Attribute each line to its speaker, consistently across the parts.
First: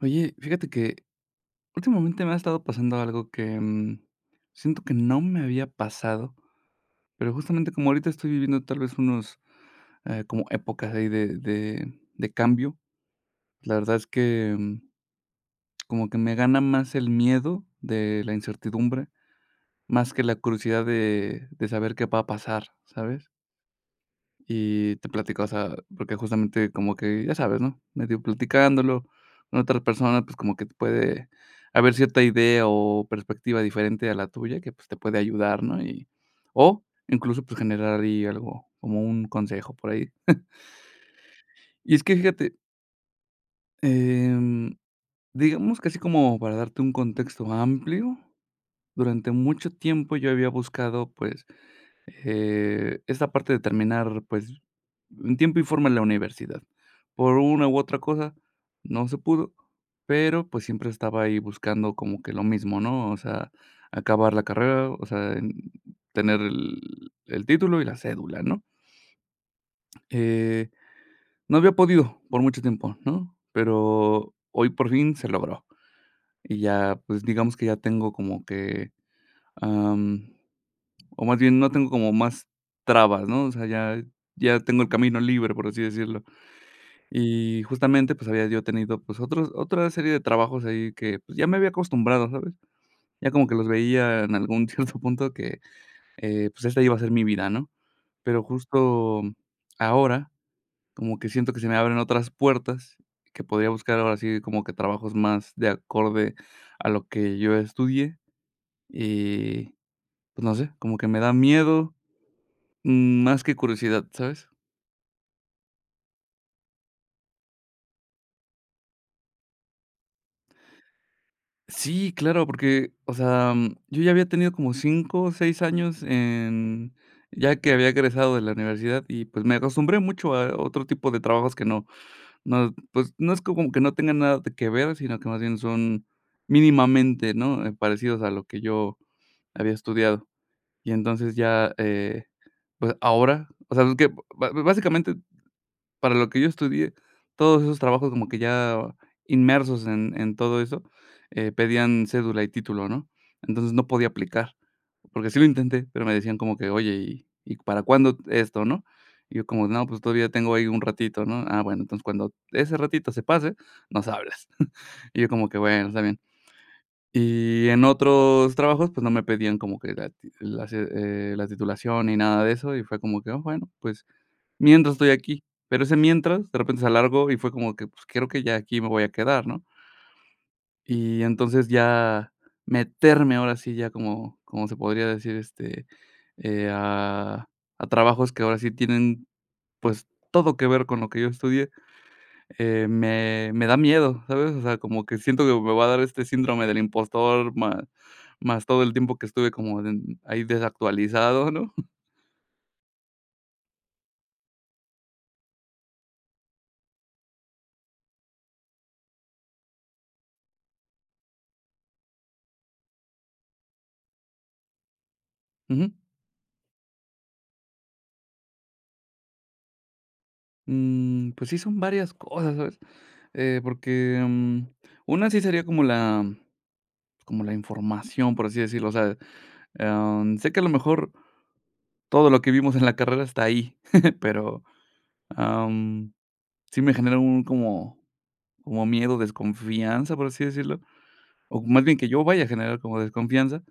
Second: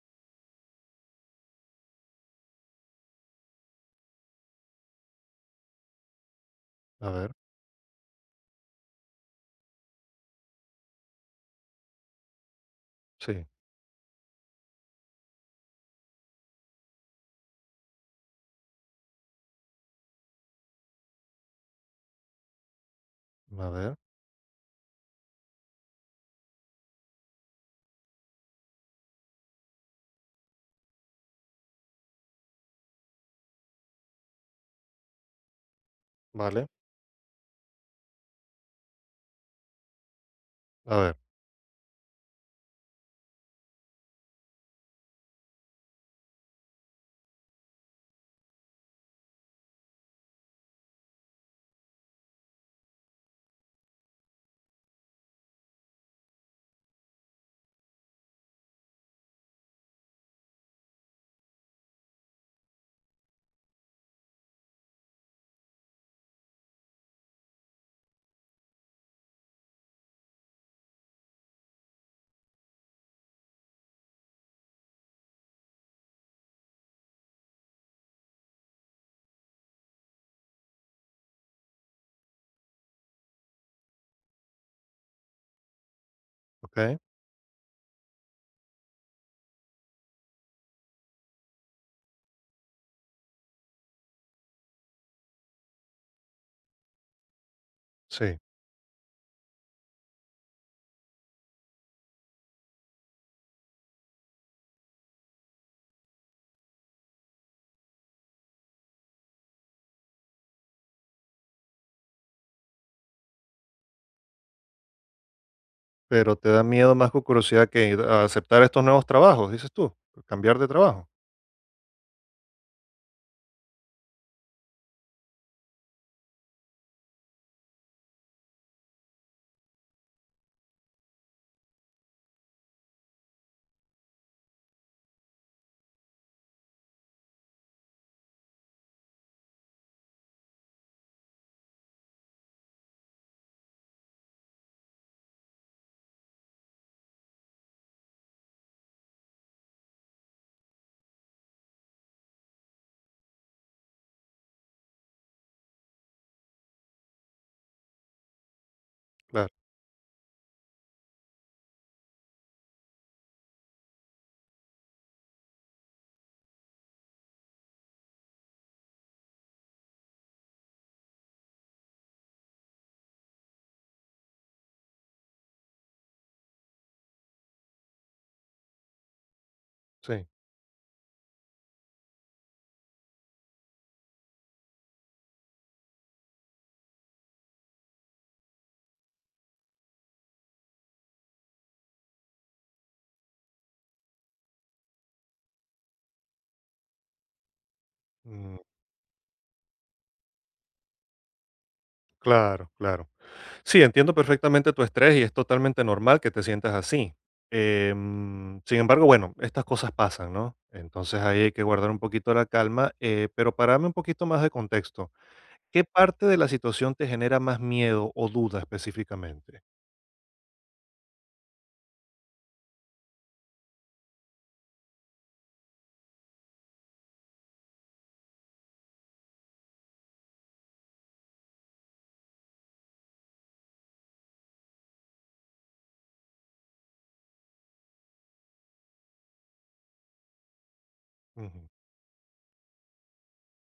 Speaker 1: Oye, fíjate que últimamente me ha estado pasando algo que siento que no me había pasado,
Speaker 2: A ver,
Speaker 1: pero justamente como ahorita estoy viviendo tal vez unos, como épocas ahí de cambio,
Speaker 2: sí,
Speaker 1: la verdad es que como que me gana más el miedo de la incertidumbre, más que la curiosidad de saber qué va a pasar, ¿sabes?
Speaker 2: a ver,
Speaker 1: Y te platica, o sea, porque justamente como que, ya sabes, ¿no? Medio platicándolo con otras personas, pues como que te puede haber cierta idea o perspectiva diferente a la tuya que pues te puede ayudar, ¿no? Y,
Speaker 2: vale,
Speaker 1: o incluso pues generar ahí algo, como un consejo por ahí.
Speaker 2: a ver,
Speaker 1: Y es que fíjate, em, digamos que así como para darte un contexto amplio, durante mucho tiempo yo había buscado pues esa parte de terminar, pues, en tiempo y forma en la universidad. Por una u otra cosa, no se pudo, pero, pues, siempre estaba ahí buscando como que lo mismo, ¿no? O sea, acabar la carrera, o sea, en tener el título y la cédula, ¿no? Eh, no había podido por mucho tiempo, ¿no? Pero hoy por fin se logró. Y ya, pues, digamos que ya tengo como que, o más bien, no tengo como más trabas, ¿no? O sea, ya ya tengo el camino libre, por así decirlo.
Speaker 2: ok,
Speaker 1: Y justamente, pues, había yo tenido, pues, otros otra serie de trabajos ahí que, pues, ya me había acostumbrado, ¿sabes? Ya como que los veía en algún cierto punto que, pues, esta iba a ser mi vida, ¿no?
Speaker 2: sí.
Speaker 1: Pero justo ahora, como que siento que se me abren otras puertas, que podría buscar ahora sí como que trabajos más de acorde a lo que yo estudié. Y, pues, no sé, como que me da miedo, más que curiosidad, ¿sabes?
Speaker 2: Pero te da miedo más que curiosidad que a aceptar estos nuevos trabajos, dices tú, cambiar de trabajo.
Speaker 1: Sí, claro, porque, o sea, yo ya había tenido como 5 o 6 años en ya que había egresado de la universidad y, pues, me acostumbré mucho a otro tipo de trabajos que no no, pues, no es como que no tengan nada de que ver, sino que más bien son mínimamente, ¿no?, parecidos a lo que yo había estudiado. Y entonces ya, pues, ahora, o sea, es que ba básicamente para lo que yo estudié, todos esos trabajos como que ya inmersos en todo eso, pedían cédula y título, ¿no? Entonces, no podía aplicar, porque sí lo intenté, pero me decían como que: "Oye, y para cuándo esto, no?". Y yo
Speaker 2: Claro,
Speaker 1: como: "No, pues todavía tengo ahí un ratito", ¿no? "Ah, bueno, entonces cuando ese ratito se pase, nos hablas". Y yo como que: "Bueno, está bien". Y en otros trabajos, pues, no me pedían como que la ti la ce la titulación ni nada de eso, y fue como que: "Ah, bueno, pues, mientras estoy aquí, pero ese mientras de repente se alargó y fue como que, pues, creo que ya aquí me voy a quedar, ¿no?
Speaker 2: sí.
Speaker 1: Y entonces ya meterme ahora sí ya como se podría decir, este, eh, a a trabajos que ahora sí tienen, pues, todo que ver con lo que yo estudié, me da miedo, ¿sabes? O sea, como que siento que me va a dar este síndrome del impostor, más
Speaker 2: mm,
Speaker 1: más todo el tiempo que estuve como en ahí desactualizado, ¿no?
Speaker 2: claro, claro. Sí, entiendo perfectamente tu estrés y es totalmente normal que te sientas así. Sin embargo, bueno, estas cosas pasan, ¿no? Entonces ahí hay que guardar un poquito la calma, pero para darme un poquito más de contexto, ¿qué
Speaker 1: Ujú.
Speaker 2: parte de la situación te genera más miedo o duda específicamente?
Speaker 1: Mm, pues sí, son varias cosas, ¿sabes? Porque una sí sería como la información, por así decirlo, o sea, sé que a lo mejor todo lo que vimos en la carrera está ahí, pero, am, sí me genera un como miedo, desconfianza, por así decirlo, o
Speaker 2: Ujú.
Speaker 1: más bien que yo vaya a generar como desconfianza,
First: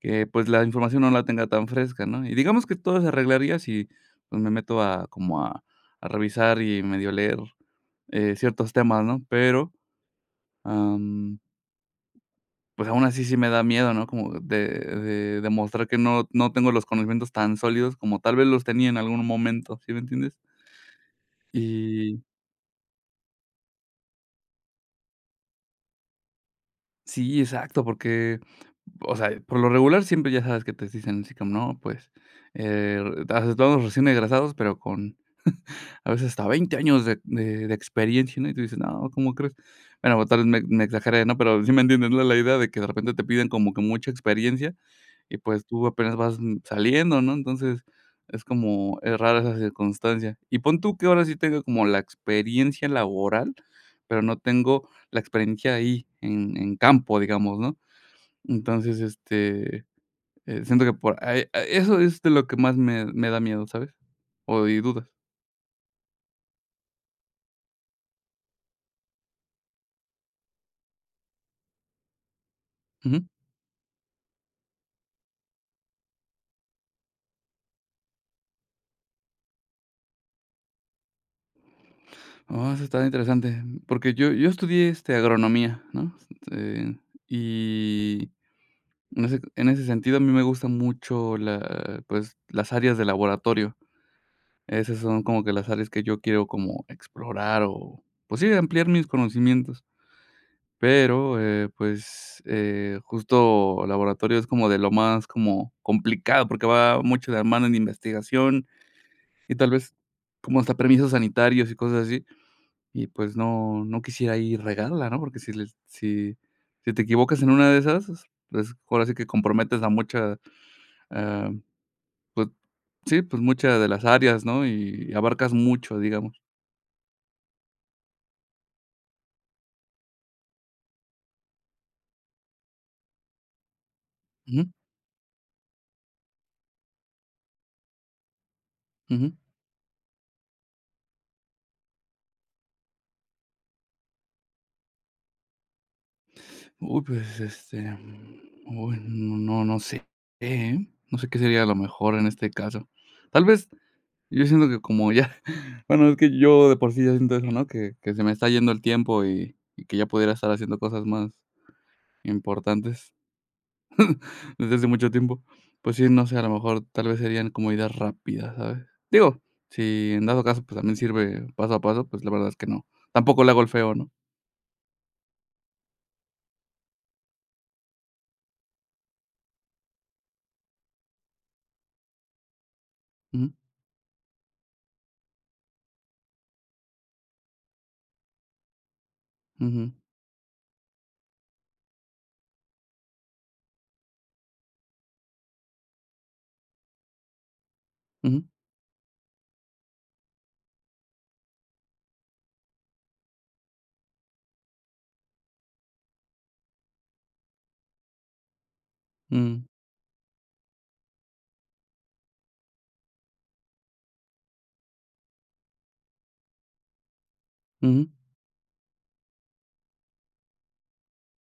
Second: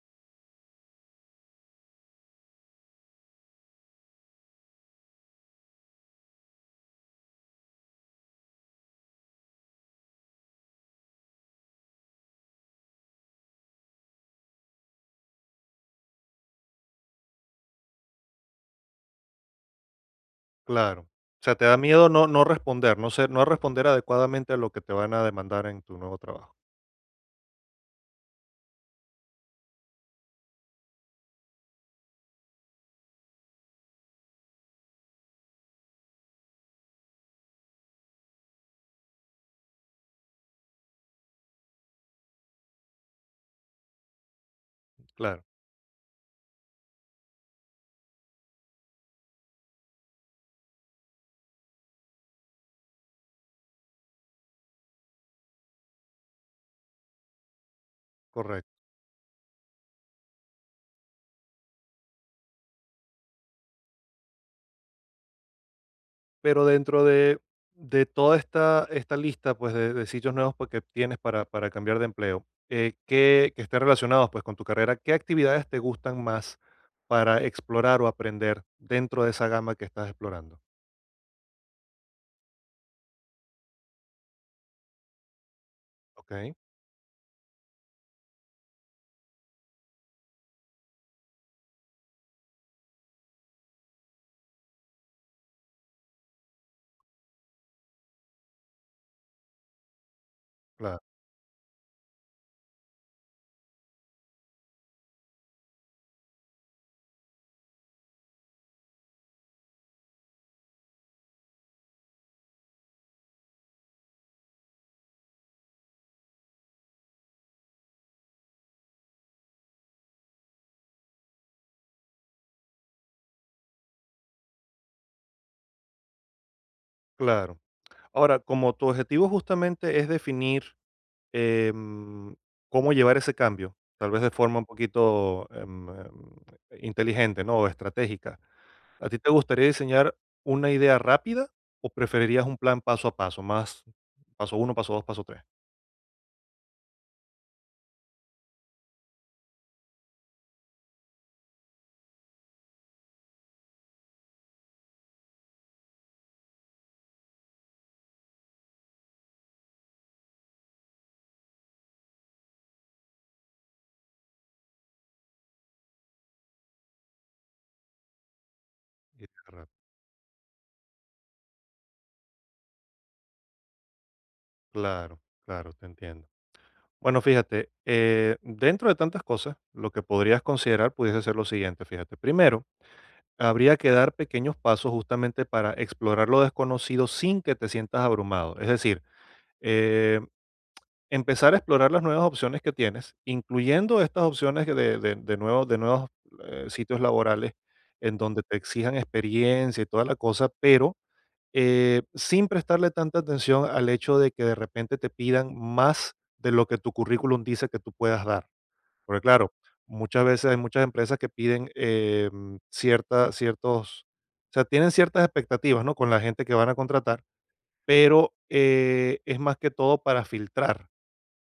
Speaker 1: que, pues, la información no la tenga tan fresca, ¿no? Y digamos que todo se arreglaría si, pues, me meto a como a revisar y medio leer, ciertos temas, ¿no? Pero, pues, aún así sí me da miedo, ¿no? Como de demostrar que no no tengo los conocimientos tan sólidos como tal vez los tenía en algún momento, ¿sí me entiendes?
Speaker 2: Claro. O sea, te da miedo
Speaker 1: Y
Speaker 2: no, no responder, no ser, no responder adecuadamente a lo que te van a demandar en tu nuevo trabajo.
Speaker 1: sí, exacto, porque, o sea, por lo regular siempre ya sabes que te dicen así como: "No, pues, eh, aceptamos recién egresados, pero con a veces hasta 20 años de experiencia", ¿no? Y tú dices: "No, ¿cómo crees?". Bueno, tal vez me exageré, ¿no? Pero sí me entiendes, ¿no? La idea de que de repente te piden como que mucha experiencia y
Speaker 2: Claro,
Speaker 1: pues tú apenas vas saliendo, ¿no? Entonces, es como, es rara esa circunstancia. Y pon tú que ahora sí tengo como la experiencia laboral, pero no tengo la experiencia ahí en campo, digamos, ¿no?
Speaker 2: correcto.
Speaker 1: Entonces, este, siento que por ahí eso es de lo que más me da miedo, ¿sabes? O y dudas.
Speaker 2: Pero dentro de toda esta, esta lista pues, de sitios nuevos pues, que tienes para cambiar de empleo,
Speaker 1: Ujú.
Speaker 2: que estén relacionados pues, con tu carrera, ¿qué actividades te gustan más para explorar o aprender dentro de esa gama que estás explorando?
Speaker 1: Oh, eso está interesante, porque yo estudié, este, agronomía, ¿no?
Speaker 2: ¿Ok?
Speaker 1: Eh, y en ese sentido, a mí me gusta mucho la pues, las áreas de laboratorio. Esas son como que las áreas que yo quiero como explorar o, pues sí, ampliar mis conocimientos.
Speaker 2: Claro.
Speaker 1: Pero, pues, justo laboratorio es como de lo más como complicado, porque va mucho de la mano en investigación y tal vez como hasta permisos sanitarios y cosas así. Y pues no no quisiera ir regarla, ¿no? Porque si les si si te equivocas en una de esas, pues, ahora sí que comprometes a mucha, ah, pues sí, pues muchas de las áreas, ¿no? Y abarcas mucho, digamos.
Speaker 2: Claro. Ahora, como tu objetivo justamente es definir em, cómo llevar ese cambio, tal vez de forma un
Speaker 1: Ujú,
Speaker 2: poquito inteligente, ¿no? O estratégica. ¿A ti
Speaker 1: ujú.
Speaker 2: te gustaría diseñar una idea rápida o preferirías un plan paso a paso, más paso uno, paso dos, paso tres?
Speaker 1: Uy, pues, este, uy, no no no sé, ¿eh? No sé qué sería lo mejor en este caso. Tal vez, yo siento que como ya bueno, es que yo de por sí ya siento eso, ¿no? Que se me está yendo el tiempo y que ya pudiera estar haciendo cosas más importantes. Desde hace mucho tiempo. Pues sí, no sé, a lo mejor tal vez serían como ideas rápidas, ¿sabes?
Speaker 2: Idea
Speaker 1: Digo,
Speaker 2: rápida.
Speaker 1: si en dado caso, pues también sirve paso a paso, pues la verdad es que no. Tampoco le hago el feo, ¿no?
Speaker 2: Claro, claro, te entiendo. Bueno, fíjate, dentro de tantas cosas, lo que podrías considerar pudiese ser lo siguiente, fíjate. Primero,
Speaker 1: Ujú,
Speaker 2: habría que dar pequeños pasos justamente para explorar lo desconocido sin que te sientas abrumado. Es decir,
Speaker 1: ujú,
Speaker 2: eh, empezar a explorar las nuevas opciones que tienes, incluyendo estas opciones que de nuevos sitios laborales en donde
Speaker 1: ujú,
Speaker 2: te exijan experiencia y toda la cosa, pero sin prestarle tanta atención al hecho de que de repente te pidan más de lo que tu currículum dice que tú puedas dar. Porque claro,
Speaker 1: mm,
Speaker 2: muchas veces hay muchas empresas que piden cierta, ciertos, o sea, tienen ciertas expectativas, ¿no? Con la gente que van a contratar,
Speaker 1: ujú,
Speaker 2: pero es más que todo para filtrar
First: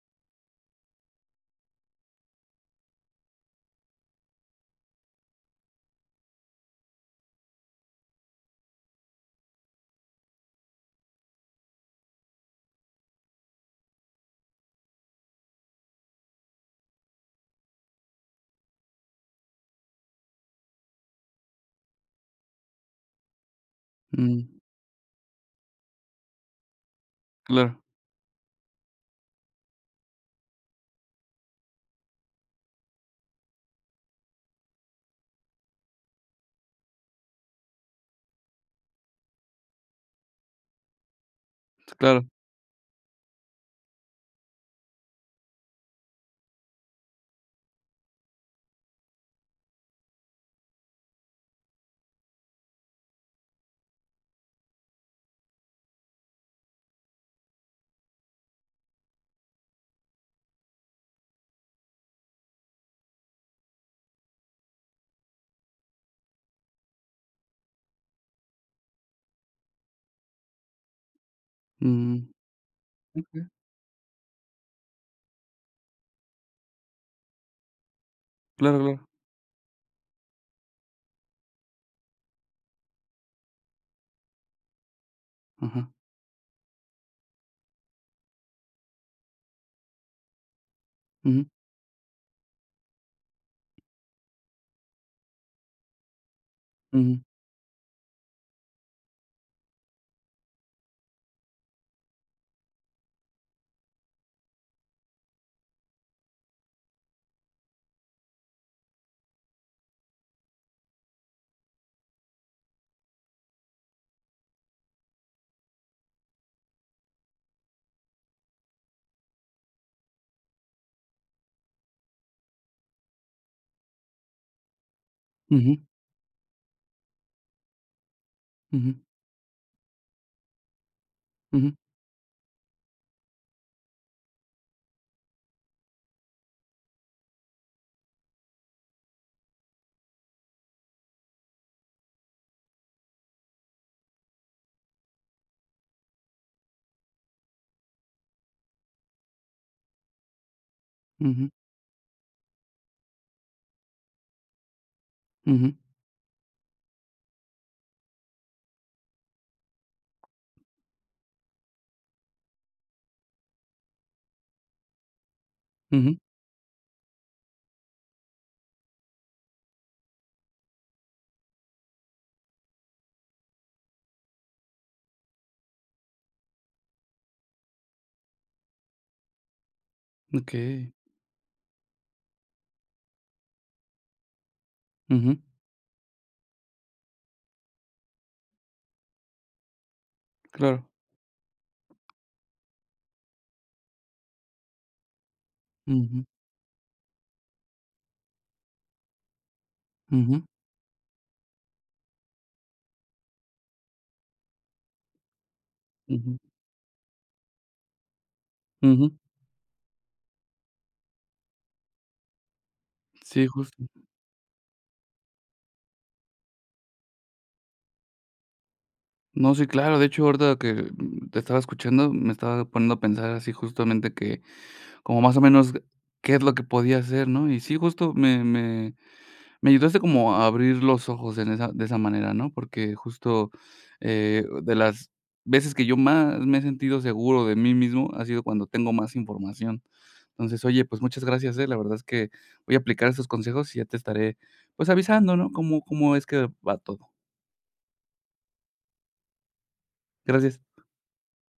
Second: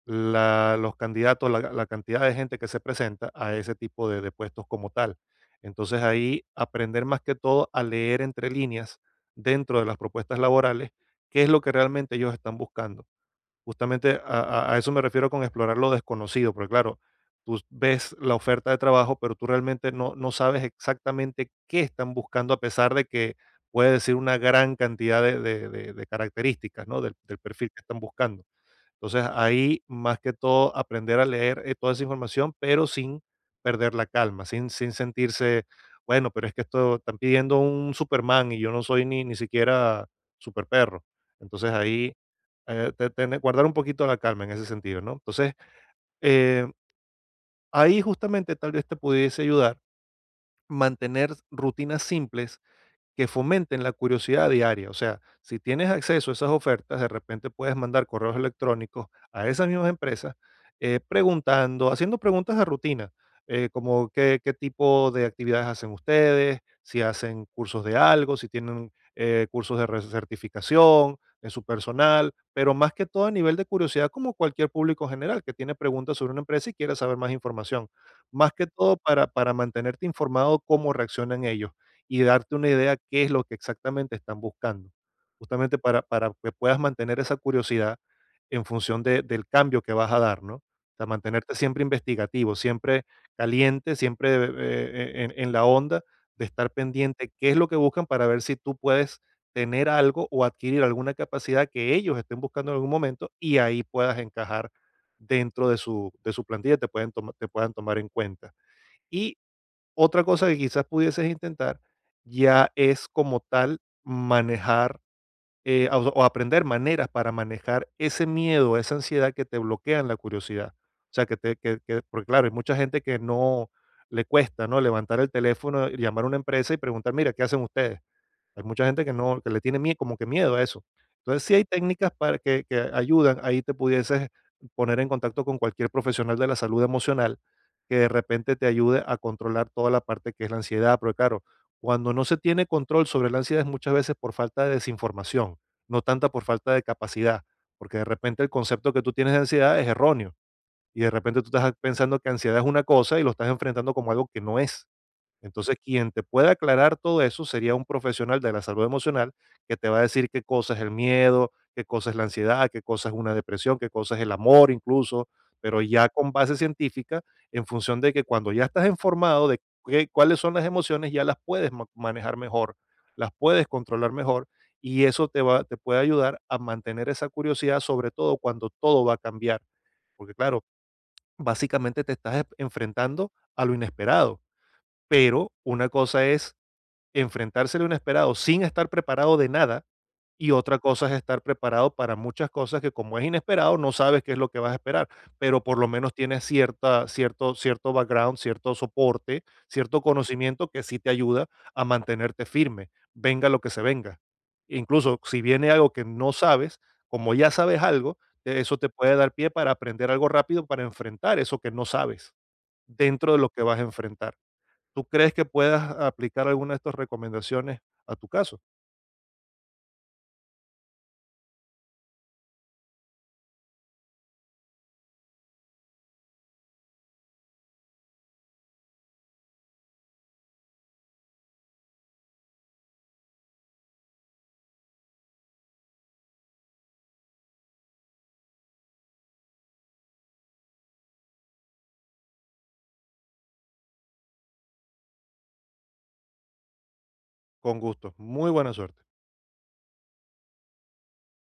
Speaker 2: la- los candidatos, la cantidad de gente que se presenta a ese tipo de puestos como tal. Entonces ahí aprender más que todo a leer entre líneas dentro de las propuestas laborales qué es lo que realmente ellos están buscando. Justamente a eso me refiero con explorar lo desconocido, porque claro, tú ves la oferta de trabajo, pero tú realmente no, no sabes exactamente qué están buscando a pesar de que puede decir una
Speaker 1: mm,
Speaker 2: gran cantidad de características, ¿no? Del del perfil que
Speaker 1: claro,
Speaker 2: están buscando. Entonces, ahí más que todo aprender a leer toda esa información, pero sin perder la calma, sin, sin sentirse, bueno, pero es que esto están pidiendo un Superman y yo no soy ni, ni siquiera super perro. Entonces ahí
Speaker 1: claro,
Speaker 2: te- tener- guardar un poquito la calma en ese sentido, ¿no? Entonces, eh, ahí justamente tal vez te pudiese ayudar mantener rutinas simples que fomenten la curiosidad diaria. O sea, si tienes acceso a esas ofertas, de repente puedes mandar correos electrónicos a esas mismas empresas preguntando, haciendo preguntas de rutina, como qué, qué tipo de actividades hacen ustedes, si hacen cursos de algo, si tienen cursos de re- certificación de su
Speaker 1: mm,
Speaker 2: personal, pero más que todo a
Speaker 1: okey,
Speaker 2: nivel de curiosidad, como cualquier público general que tiene preguntas sobre una empresa y quiere saber más información, más que
Speaker 1: claro,
Speaker 2: todo
Speaker 1: claro,
Speaker 2: para mantenerte informado cómo reaccionan ellos y darte una idea qué es lo que exactamente están buscando, justamente
Speaker 1: ajá,
Speaker 2: para que puedas mantener esa curiosidad en función de- del cambio que vas a dar, ¿no? O sea,
Speaker 1: ujú,
Speaker 2: mantenerte siempre investigativo, siempre caliente, siempre en la onda de estar
Speaker 1: ujú,
Speaker 2: pendiente qué es lo que buscan para ver si tú puedes tener algo o adquirir alguna capacidad que ellos estén buscando en algún momento y ahí puedas encajar dentro de su plantilla, te, pueden toma- te puedan tomar en cuenta. Y otra cosa que quizás pudieses intentar ya es como tal manejar o aprender maneras para manejar ese miedo, esa ansiedad que te bloquean la curiosidad. O sea, que te, que- porque claro, hay mucha gente que no le cuesta, ¿no? Levantar el
Speaker 1: ujú,
Speaker 2: teléfono, llamar a una empresa y preguntar, mira, ¿qué hacen ustedes? Hay mucha
Speaker 1: ujú,
Speaker 2: gente que no, que le tiene mie como que miedo a eso. Entonces, sí hay
Speaker 1: ujú,
Speaker 2: técnicas para que ayudan, ahí te pudieses poner en contacto con cualquier profesional de la salud emocional, que de repente te ayude a controlar toda la parte que es la ansiedad, pero claro, cuando no se tiene control sobre la ansiedad es muchas veces por falta de desinformación, no tanta por falta de capacidad, porque de repente el concepto que tú tienes de ansiedad es erróneo y de repente tú
Speaker 1: ujú,
Speaker 2: estás pensando que ansiedad es una cosa y lo estás enfrentando como algo que no es.
Speaker 1: ujú,
Speaker 2: Entonces, quien te puede aclarar todo eso sería un profesional de la salud emocional que te va a decir qué cosa es el miedo, qué cosa es la ansiedad, qué cosa es una depresión, qué cosa es el amor incluso, pero ya
Speaker 1: ujú,
Speaker 2: con base científica, en función de que cuando ya estás informado de qué- cuáles son las emociones, ya las puedes ma- manejar mejor, las puedes controlar mejor y eso te, va, te puede ayudar a mantener esa curiosidad, sobre todo cuando todo va a cambiar, porque claro,
Speaker 1: okey,
Speaker 2: básicamente te estás e, enfrentando a lo inesperado
Speaker 1: ujú,
Speaker 2: pero una cosa es enfrentarse a lo inesperado sin estar preparado de nada, y otra
Speaker 1: claro,
Speaker 2: cosa es estar preparado para muchas cosas que como es inesperado, no sabes qué es lo que vas a esperar, pero por lo menos
Speaker 1: ujú,
Speaker 2: tienes cierta, cierto, cierto background, cierto soporte, cierto
Speaker 1: ujú,
Speaker 2: conocimiento que sí te ayuda a mantenerte firme, venga lo que se venga. Incluso si viene algo que no
Speaker 1: ujú,
Speaker 2: sabes, como ya sabes algo, te- eso te
Speaker 1: ujú,
Speaker 2: puede dar pie para aprender algo rápido, para enfrentar eso que no sabes dentro de
Speaker 1: sí,
Speaker 2: lo que vas a
Speaker 1: justo.
Speaker 2: enfrentar. ¿Tú crees que puedas aplicar alguna de estas recomendaciones a tu caso?
Speaker 1: No, sí, claro. De hecho, ahorita que te estaba escuchando, me estaba poniendo a pensar así justamente que, como más o menos, qué es lo que podía hacer, ¿no? Y sí, justo me ayudaste como a abrir los ojos en esa de esa manera, ¿no? Porque justo, de las veces que yo más me he sentido seguro de mí mismo ha sido cuando tengo más información. Entonces, oye, pues muchas gracias, ¿eh? La verdad es que voy a aplicar esos consejos y ya te estaré, pues, avisando, ¿no? Cómo es que va todo.
Speaker 2: Con gusto. Muy buena suerte.
Speaker 1: Gracias.